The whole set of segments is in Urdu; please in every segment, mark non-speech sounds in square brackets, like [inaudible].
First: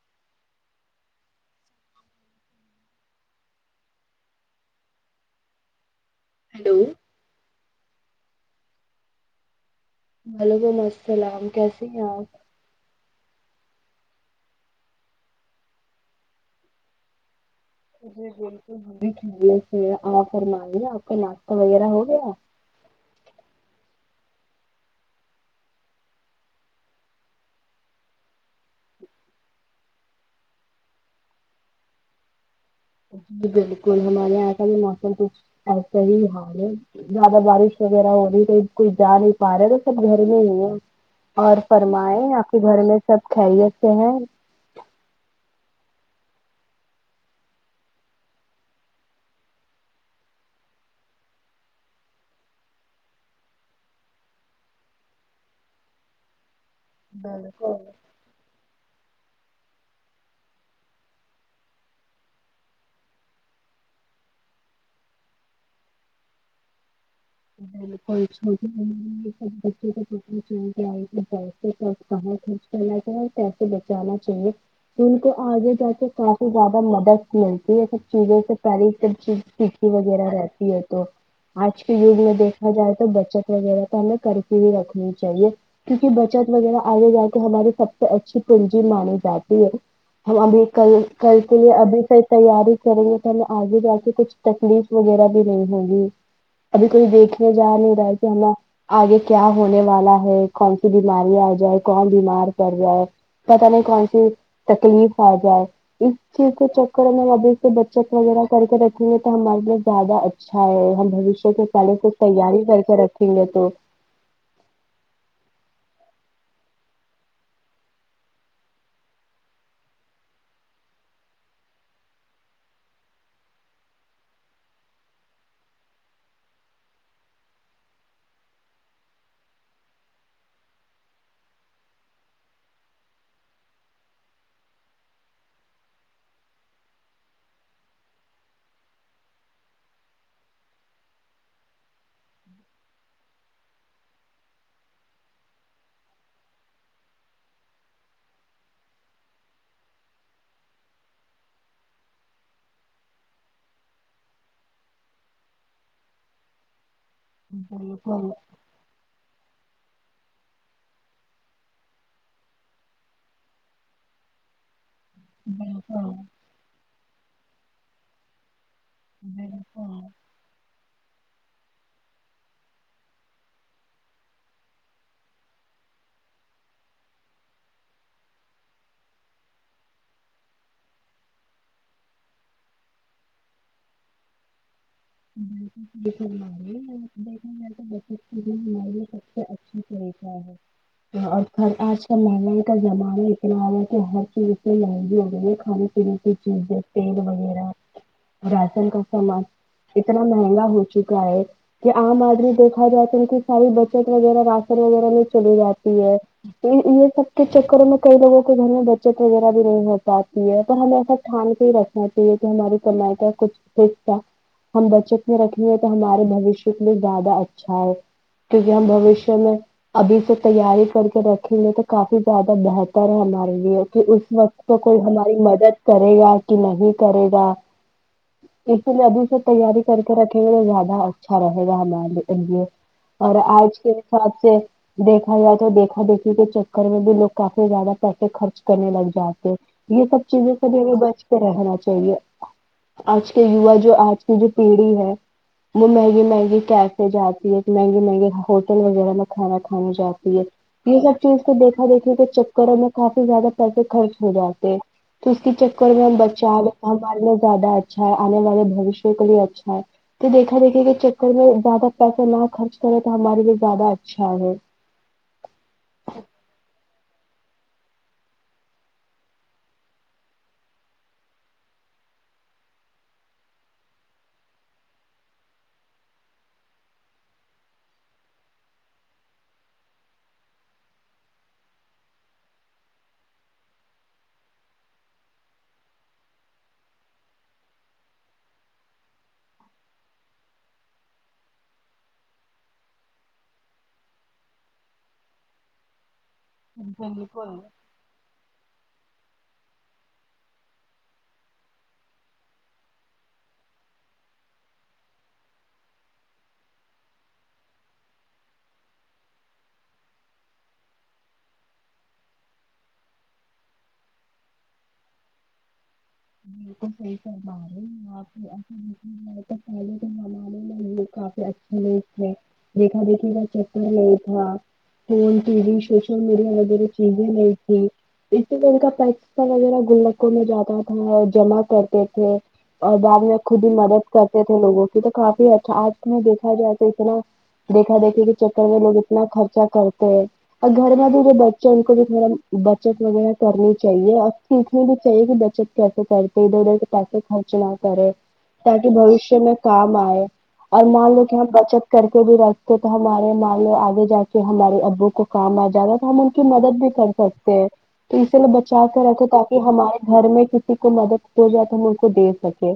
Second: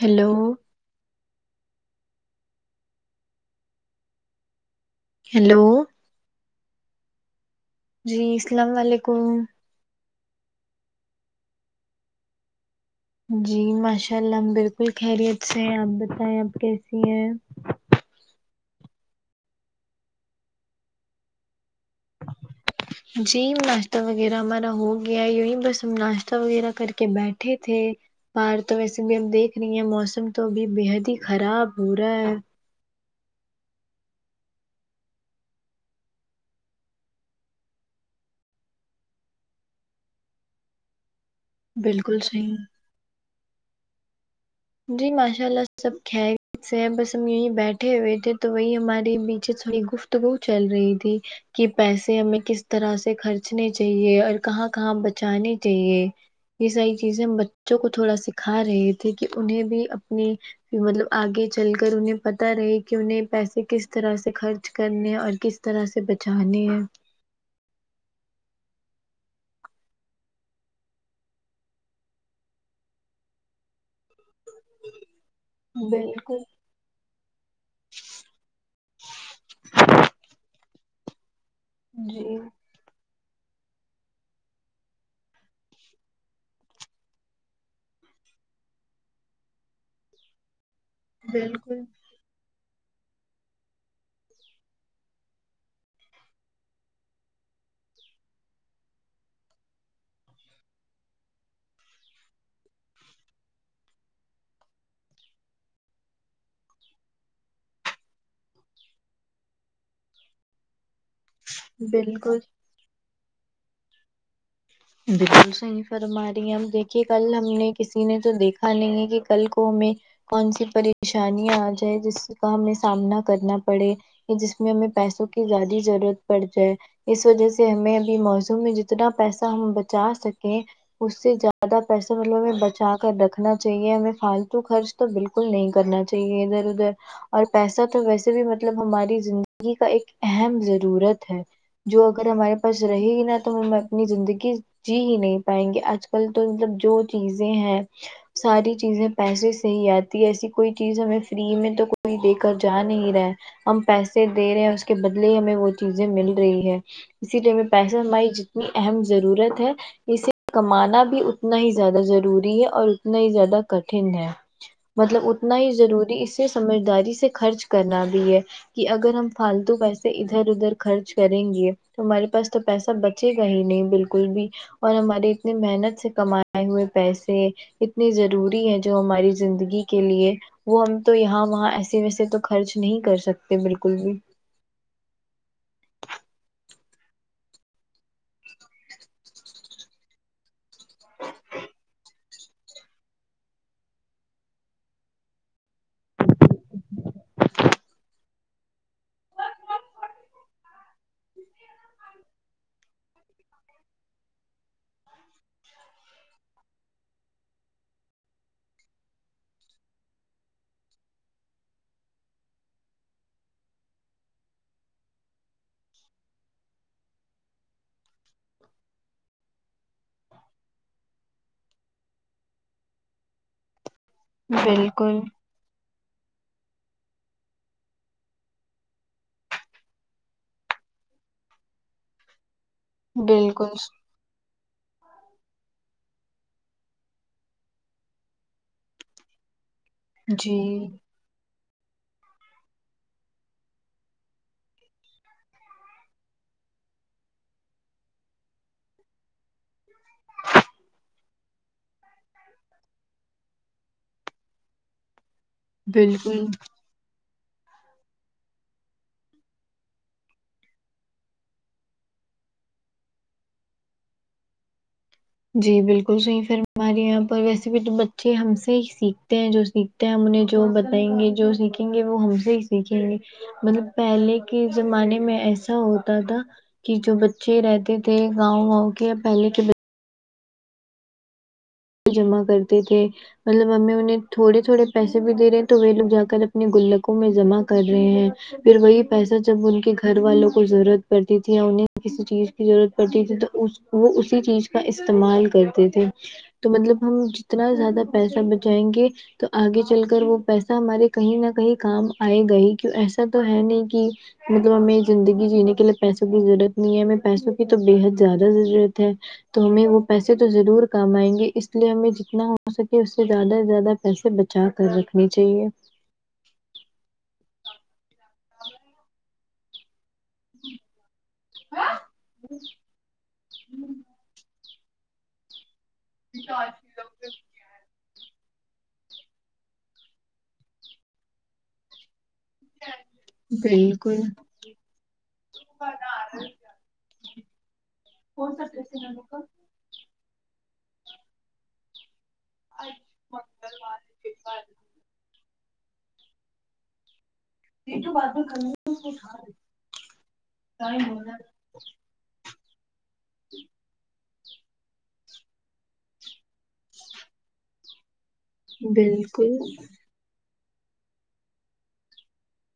ہیلو ہیلو ہیلو جی سلام و علیکم وعلیکم السلام کیسے ہیں آپ جی ماشاء اللہ ہم بالکل خیریت سے ہیں آپ بتائیں آپ کیسی ہیں جی بالکل ہم بھی خیریت سے آپ فرماے آپ کا ناشتہ وغیرہ ہو گیا جی ناشتہ وغیرہ ہمارا ہو گیا یوہی بس ہم ناشتہ وغیرہ کر کے بیٹھے تھے باہر تو ویسے بھی ہم دیکھ رہی ہیں موسم تو ابھی بےحد ہی خراب ہو رہا ہے جی بالکل ہمارے یہاں ایسا بھی موسم کچھ ایسا ہی حال ہے یہاں پے بارش وغیرہ ہو رہی تو کوئی جا نہیں پارے تو سب گھر میں ہی ہے اور فرمائے بالکل آپ صحیح کے گھر میں سب خیریت سے ہیں جی ماشاء اللہ سب خیریت سے بس ہم یہیں بیٹھے ہوئے تھے تو وہی ہمارری بیچڑی گفت تگو چل رہی تھی کہ پیسے ہمیں کس طرح سے خرچنے چاہیے اور کہاں کہاں بچانے چاہیے یہ ساری چیزیں ہم بالکل بچوں کو تھوڑا سکھا رہے تھے کہ انہیں بھی اپنی مطلب آگے چل کر انہیں پتا رہے کہ انہیں پیسے کس طرح سے خرچ کرنے اور کس طرح سے بچانے ہے بالکل [unintelligible] [unintelligible] چاہے پیسے بچانا چاہیے ان کو آگے جا کے بالکل کافی زیادہ مدد [unintelligible] ہے سب چیزوں سے پاری سب چیز تھی وغیرہ رہتی ہے تو آج کے یگ میں جی دیکھا جائے تو بچت وغیرہ تو ہمیں کرکے ہی رکھنا چاہیے کیونکہ بچت وغیرہ آگے جا کے ہماری سب سے اچھی پنجی مانی جاتی ہے ہم ابھی کل کل کے لیے بالکل ابھی سے تیاری کریں گے پھلے آگے جا کے کچھ تکلیف وغیرہ بھی نہیں ہوگی ابھی کوئی دیکھنے جا نہیں رہا ہے کہ ہے نا آگے کیا ہونے والا ہے کون سی بیماریاں آ جائے کون بیمار پڑ جائے پتا نہیں کون سی تکلیف آ جائے اس [unintelligible] ابھی سے بچت وغیرہ کر کے رکھیں گے تو ہمارے لیے زیادہ اچھا ہے ہم بھشیہ کیونکہ پہلے سے بالکل تیاری کر کے رکھیں گے تو بالکل صحیح فرما رہی ہیں اب دیکھیے کل ہم نے کسی نے تو دیکھا نہیں ہے کہ کل کو ہمیں کون سی پریشانیاں آ جائے جس کا ہمیں سامنا کرنا پڑے کہ جس میں ہمیں پیسوں کی زیادی ضرورت پڑ جائے اس وجہ سے ہمیں ابھی موضوع میں جتنا پیسہ ہم بچا سکیں اس سے زیادہ پیسہ [unintelligible] بچا کر رکھنا چاہیے ہمیں فالتو خرچ تو بالکل نہیں کرنا چاہیے ادھر ادھر اور پیسہ تو ویسے بھی مطلب ہماری زندگی کا ایک اہم ضرورت ہے جو اگر ہمارے پاس رہے نا تو ہم اپنی زندگی جی ہی نہیں پائیں گے آج کل تو مطلب جو چیزیں ہیں ساری چیزیں پیسے سے ہی آتی ایسی کوئی چیز ہمیں فری میں تو کوئی دے کر جا نہیں رہا ہم پیسے دے رہے ہیں اس کے بدلے ہی ہمیں وہ چیزیں مل رہی ہے اسی لیے ہمیں پیسہ بالکل ہماری جتنی اہم ضرورت ہے اسے کمانا بھی اتنا ہی زیادہ ضروری ہے اور اتنا ہی زیادہ کٹھن ہے مطلب اتنا ہی بالکل ضروری اسے سمجھداری سے خرچ کرنا بھی ہے کہ اگر ہم فالتو بالکل پیسے ادھر ادھر خرچ کریں گے تو ہمارے پاس تو پیسہ بچے گا ہی نہیں بال کل بھی اور ہمارے اتنی محنت سے کمائے ہوئے پیسے اتنی ضروری ہے جو ہماری زندگی کے لیے وہ ہم تو یہاں وہاں ایسے ویسے تو خرچ نہیں کر سکتے بالکل بھی [unintelligible] اچھا طریقہ ہے اور کھر آج [unintelligible] ہر چیز اتنی مہنگی ہو گئی ہے کھانے پینے کی چیزیں تیل وغیرہ راشن کا سامان اتنا مہنگا ہو چکا ہے کہ عام آدمی دیکھا جاۓ تو ان کی ساری بچت وغیرہ راشن وغیرہ میں چلی جاتی ہے تو یہ سب کے چکروں میں کئی لوگوں کے گھر میں بچت وغیرہ بھی نہیں ہو پاتی ہے تو ہمیں ایسا ٹھان کے ہی رکھنا چاہیے کہ ہماری کمائی کا کچھ حصہ ہم بچت میں رکھیں گے تو ہمارے بھوشیہ کے لیے زیادہ اچھا ہے کیونکہ ہم بھوشیہ میں ابھی سے تیاری کر کے رکھیں گے تو کافی زیادہ بہتر ہے ہمارے لیے کہ اس وقت کو کوئی بالکل ہماری مدد کرے گا کہ نہیں کرے گا اس لیے ابھی سے تیاری کر کے رکھیں گے تو زیادہ اچھا رہے گا ہمارے لیے اور بالکل آج کے حساب سے دیکھا جائے تو دیکھا دیکھی کے چکر میں بھی لوگ کافی زیادہ پیسے خرچ کرنے لگ جاتے یہ سب چیزوں جی سے بھی بچ کے رہنا چاہیے آج کے یوا جو آج کی جو پیڑھی ہے وہ مہنگی مہنگی کیفے جاتی ہے مہنگے مہنگے ہوٹل وغیرہ میں کھانا کھانے جاتی ہے یہ سب چیز تو دیکھا دیکھے کے چکروں میں کافی زیادہ پیسے خرچ ہو جاتے تو اس کے چکر میں ہم بالکل بچے آنے مارے میں زیادہ اچھا ہے آنے والے بھشیہ کے لیے اچھا ہے تو دیکھا دیکھے کہ چکر میں زیادہ پیسہ نہ خرچ کرے تو ہمارے لیے زیادہ اچھا ہے جی بالکل صحیح فرما رہی آپ پر ویسے بھی تو بچے ہم سے ہی سیکھتے ہیں جو سک ہم انہیں جو بتائیں گے جو سیکھیں گے وہ ہم سے ہی سیکھیں گے مطلب پہلے کے زمانے میں ایسا ہوتا تھا کہ جو بچے رہتے تھے گاؤں واؤں کے یا پہلے کے با جمع کرتے تھے مطلب امی انہیں تھوڑے تھوڑے پیسے بھی دے رہے ہیں تو وہ لوگ جا کر اپنے گلکوں میں جمع کر رہے ہیں پھر وہی پیسہ جب ان کے گھر والوں کو ضرورت پڑتی تھی یا انہیں کسی چیز کی ضرورت پڑتی تھی تو وہ اسی چیز کا استعمال کرتے تھے تو مطلب ہم بالکل جتنا زیادہ پیسہ بچائیں گے تو آگے چل کر وہ پیسہ ہمارے کہیں نہ کہیں کام آئے گئی کیوں ایسا تو ہے نہیں کہ مطلب ہمیں زندگی جینے کے لیے پیسوں کی ضرورت نہیں ہے ہمیں پیسوں کی تو بےحد زیادہ ضرورت ہے تو ہمیں وہ پیسے تو ضرور کام ائیں گے اس لیے ہمیں جتنا ہو سکے اس سے زیادہ سے زیادہ پیسے بچا کر رکھنے چاہیے بالکل صحیح فرما رہے آپ [unintelligible] ای ج تو پہلے کے زمانے میں کافی اچھے ل تھے دیکھا دیکھی کا چکر نہیں تھا phone T V social media وغیرہ چیزیں نہیں تھی اس لیے ان کا پیسہ وغیرہ گلکوں میں جاتا تھا جمع کرتے تھے اور بعد میں خود ہی مدد بالکل کرتے تھے لوگوں کی تو کافی اچھا آج دیکھا جائے تو اتنا دیکھا دیکھے کے چکر میں لوگ اتنا خرچہ کرتے ہیں اور گھر میں بھی جو بچے ہیں ان کو بھی تھوڑا بچت وغیرہ کرنی چاہیے اب سیکھنی بھی چاہیے کہ بچت کیسے کرتے ادھر ادھر سے پیسے خرچ نا کرے تاکہ بوشیہ میں کام آئے اور مان لو کہ ہم بچت کر کے بھی رکھتے تو ہمارے مان لو آگے جا کے کہ ہمارے ابو کو کام آ جائے گا تو ہم ان کی مدد بھی کر سکتے ہیں تو اسے لیے بچا کے رکھے بالکل تاکہ ہمارے گھر میں کسی کو مدد ہو جائے تو ہم ان کو دے سکے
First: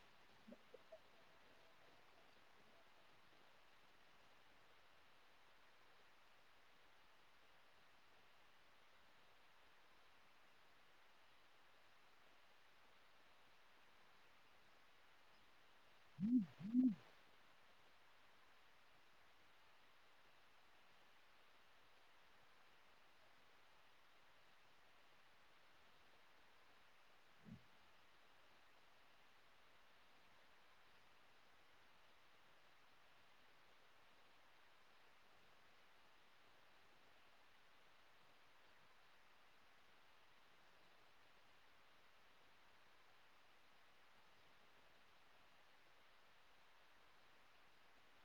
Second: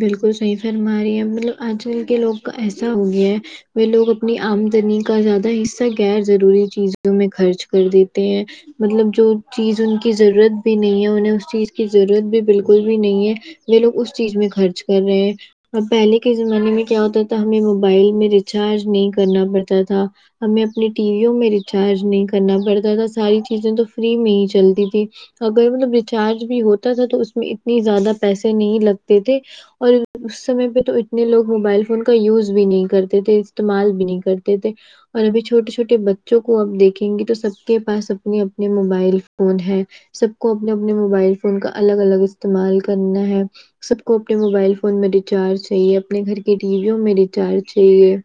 بالکل صحیح فرما رہی ہے مطلب آج کل کے لوگ کا ایسا ہو گیا ہے وہ لوگ اپنی آمدنی کا زیادہ حصہ غیر ضروری چیزوں میں خرچ کر دیتے ہیں مطلب جو چیز ان کی ضرورت بھی نہیں ہے انہیں اس چیز کی ضرورت بھی بالکل بھی نہیں ہے یہ لوگ اس چیز میں خرچ کر رہے ہیں اب پہلے کے زمانے میں کیا ہوتا تھا ہمیں موبائل میں ریچارج نہیں کرنا پڑتا تھا ہمیں اپنے ٹی ویوں میں ریچارج نہیں کرنا پڑتا تھا ساری چیزیں تو فری میں ہی چلتی تھیں اگر مطلب ریچارج بھی ہوتا تھا تو اس میں اتنے زیادہ پیسے نہیں لگتے تھے اور اس سمے پہ تو اتنے لوگ موبائل فون کا یوز بھی نہیں کرتے تھے استعمال بھی نہیں کرتے تھے اور ابھی چھوٹے چھوٹے بچوں کو آپ دیکھیں گے تو سب کے پاس اپنے اپنے موبائل فون ہے سب کو اپنے اپنے موبائل فون کا الگ الگ استعمال کرنا ہے سب کو اپنے موبائل فون میں ریچارج چاہیے اپنے گھر کی ٹی ویوں میں ریچارج چاہیے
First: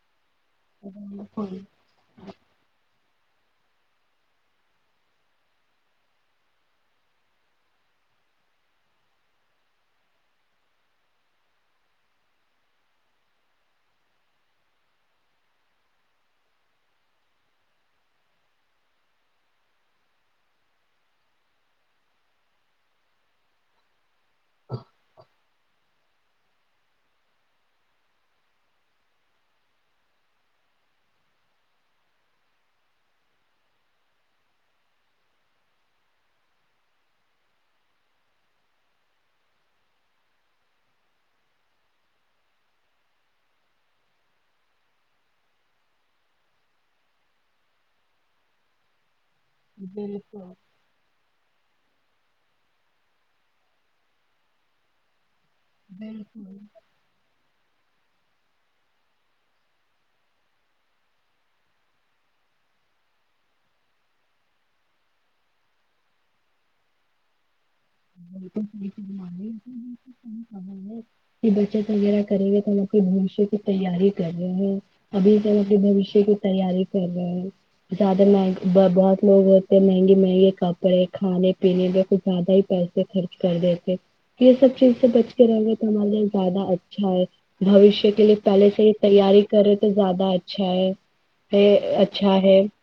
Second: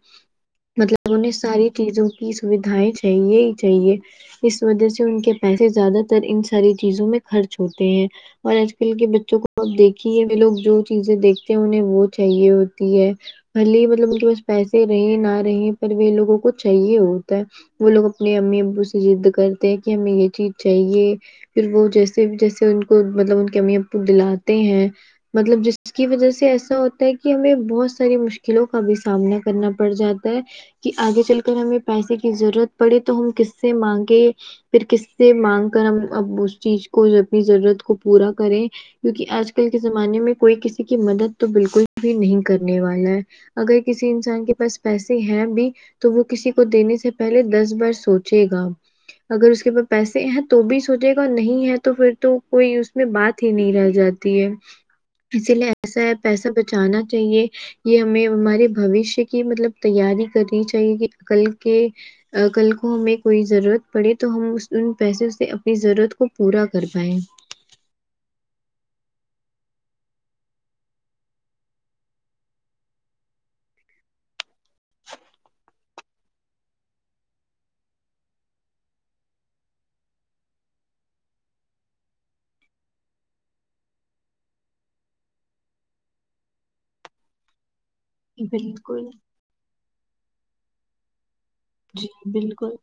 مطلب انہیں بالکل ساری چیزوں کی سودھائیں چاہیے ہی چاہیے اس وجہ سے ان کے پیسے زیادہ تر ان ساری چیزوں میں خرچ ہوتے ہیں اور آج کل کے بچوں کو اب دیکھیے لوگ جو چیزیں دیکھتے ہیں انہیں وہ چاہیے ہوتی ہے بھلی مطلب ان کے پاس پیسے رہے نہ رہے پر وہ لوگوں کو چاہیے ہوتا ہے وہ لوگ اپنے امی ابو سے ضد کرتے ہیں کہ ہمیں یہ چیز چاہیے پھر وہ جیسے جیسے ان کو مطلب ان کی امی ابو دلاتے ہیں مطلب جس کی وجہ سے ایسا ہوتا ہے کہ ہمیں بہت ساری مشکلوں کا بھی سامنا کرنا پڑ جاتا ہے کہ آگے چل کر ہمیں پیسے کی ضرورت پڑے تو ہم کس سے مانگے پھر کس سے مانگ کر ہم اب اس چیز کو اپنی ضرورت کو پورا کریں کیونکہ آج کل کے زمانے میں کوئی کسی کی مدد تو بالکل بھی نہیں کرنے والا ہے اگر کسی انسان کے پاس پیسے ہیں بھی تو وہ کسی کو دینے سے پہلے دس بار سوچے گا اگر اس کے پاس پیسے ہیں بالکل تو بھی سوچے گا نہیں ہے تو پھر تو کوئی اس میں بات ہی نہیں رہ جاتی ہے اسی لیے پسا ہے پیسہ بالکل بچانا چاہیے یہ ہمیں ہمارے بھوشیہ کی مطلب تیاری کرنی چاہیے کہ کل کے کل کو ہمیں کوئی ضرورت پڑے تو ہم ان پیسوں سے اپنی ضرورت کو پورا کر پائے [unintelligible] ہے کہ بچت وغیرہ کریں گے تو ہم اپنے بھوشیہ کی تیاری کر رہے ہیں ابھی ج بھوشیہ کی تیاری کر رہے زیادہ مہنگ بہت لوگ ہوتے ہیں مہنگے مہنگے کپڑے کھانے پینے میں کچھ زیادہ ہی پیس خرچ کر دیتے یہ سب چیز سے بچ کے رہ گے تو ہمارے لیے زیادہ اچھا ہے بھو شیہ کے لیے پہلے سے ہی بالکل تیاری کرے تو زیادہ اچھا ہے یہ جی اچھا ہے بالکل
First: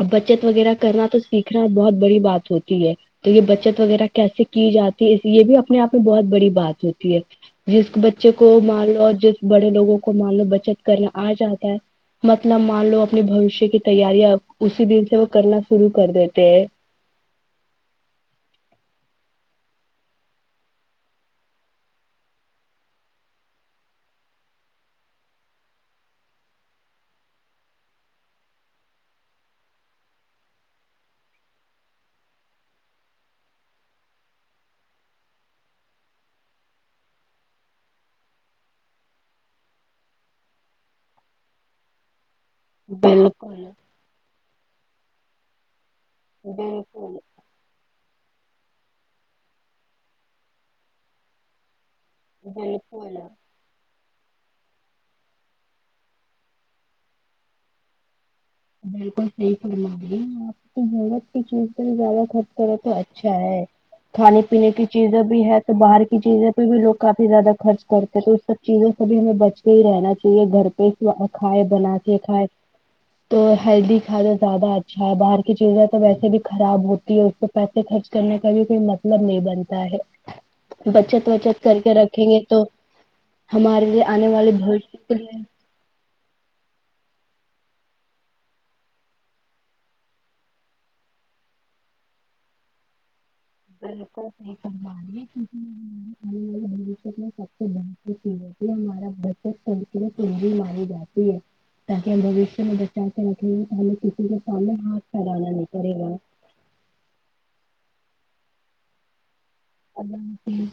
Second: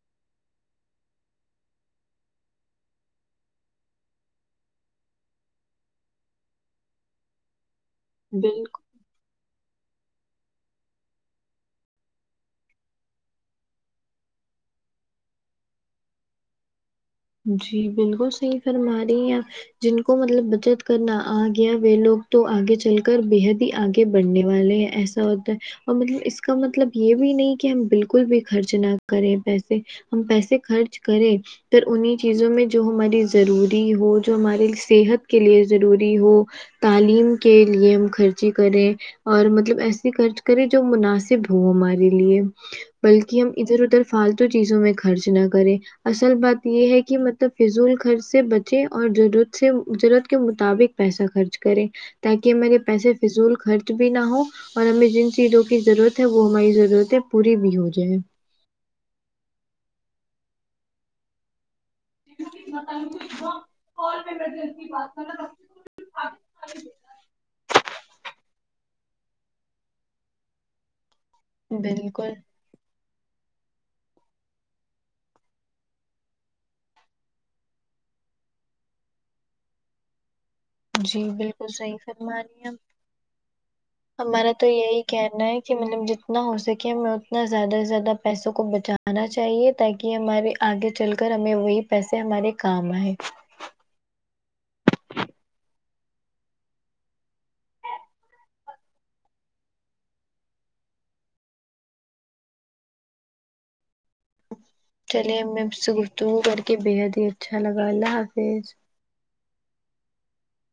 اب بچت وغیرہ کرنا تو سیکھنا بہت بڑی بات ہوتی ہے تو یہ بچت وغیرہ کیسے کی جاتی ہے اس یہ بھی اپنے آپ میں بہت بڑی بات ہوتی ہے جس بچے کو بالکل مار لو اور جس بڑے لوگوں کو مان لو بچت کرنا آ جاتا ہے مطلب مان لو اپنے بوشیہ کی تیاریاں اسی دن سے وہ کرنا شروع کر دیتے ہیں جی بالکل صحیح فرما رہی آپ جن کو مطلب بچت کرنا آ گیا وہ لوگ تو آگے چل کر بےحد ہی آگے بڑھنے والے ہیں ایسے ایسا ہوتا ہے اور مطلب اس کا مطلب یہ بھی نہیں کہ ہم بالکل بھی خرچ نہ کریں پیسے ہم پیسے خرچ کریں پھر انہیں چیزوں میں جو ہماری ضروری ہو جو ہمارے صحت کے لیے ضروری ہو تعلیم کے لیے ہم خرچی کریں اور مطلب ایسے خرچ کرے جو مناسب ہو ہمارے لیے بلکہ ہم بالکل ادھر ادھر فالتو چیزوں میں خرچ نہ کرے اصل بات یہ ہے بالکل کہ مطلب فضول خرچ سے بچے اور ضرورت سے ضرورت کے مطابق پیسہ خرچ کرے تاکہ میرے پیسے بالکل فضول خر چ بھی نہ ہو اور ہمیں جن چیزوں کی ضرورت ہے وہ ہماری ضرورتیں پوری بھی ہو جائے بالکل صحیح فرما رہی آپ کی ضرورت کی چیز زیادہ خرچ کرو تو اچھا ہے کھانے پینے کی چیزیں بھی ہے تو باہر کی چیزیں پہ بھی لوگ کافی زیادہ خرچ کرتے ہیں تو اس سب چیزوں سے بھی ہمیں بچ کے ہی رہنا چاہیے گھر پہ کھائے بنا کے بالکل کھائے تو ہیلدی کھانا زیادہ اچھا ہے باہر کی چیزیں تو ویسے بھی خراب ہوتی ہے اس پیسے خرچ کرنے کا بھی کوئی مطلب نہیں بنتا ہے جی بچت وچت بالکل کر کے صحیح رکھیں فرما گے رہی تو ہیں آپ۔ ہمارے لیے آنے والے ہمارا تو بھویشہ یہی کے کہنا ہے کہ مطلب جتنا ہو سکے ہمیں اتنا زیادہ سے زیادہ پیسوں کو بچانا چاہیے تاکہ ہمارے آگے چل کر ہمیں وہی پیسے ہمارے کام آئے [unintelligible] یہ چیزوں سے ہمارا بچت سنک تنجی مانی جاتی ہے تاکہ ہم بھوشیہ میں بچوں کے رکھیں گے ہمیں کسی کے سامنے ہاتھ چلے پھیلانا میں نہیں میم سے پڑے گا گفتگو کر کے بےحد ہی اچھا لگا اللہ حافظ اللہ حافظ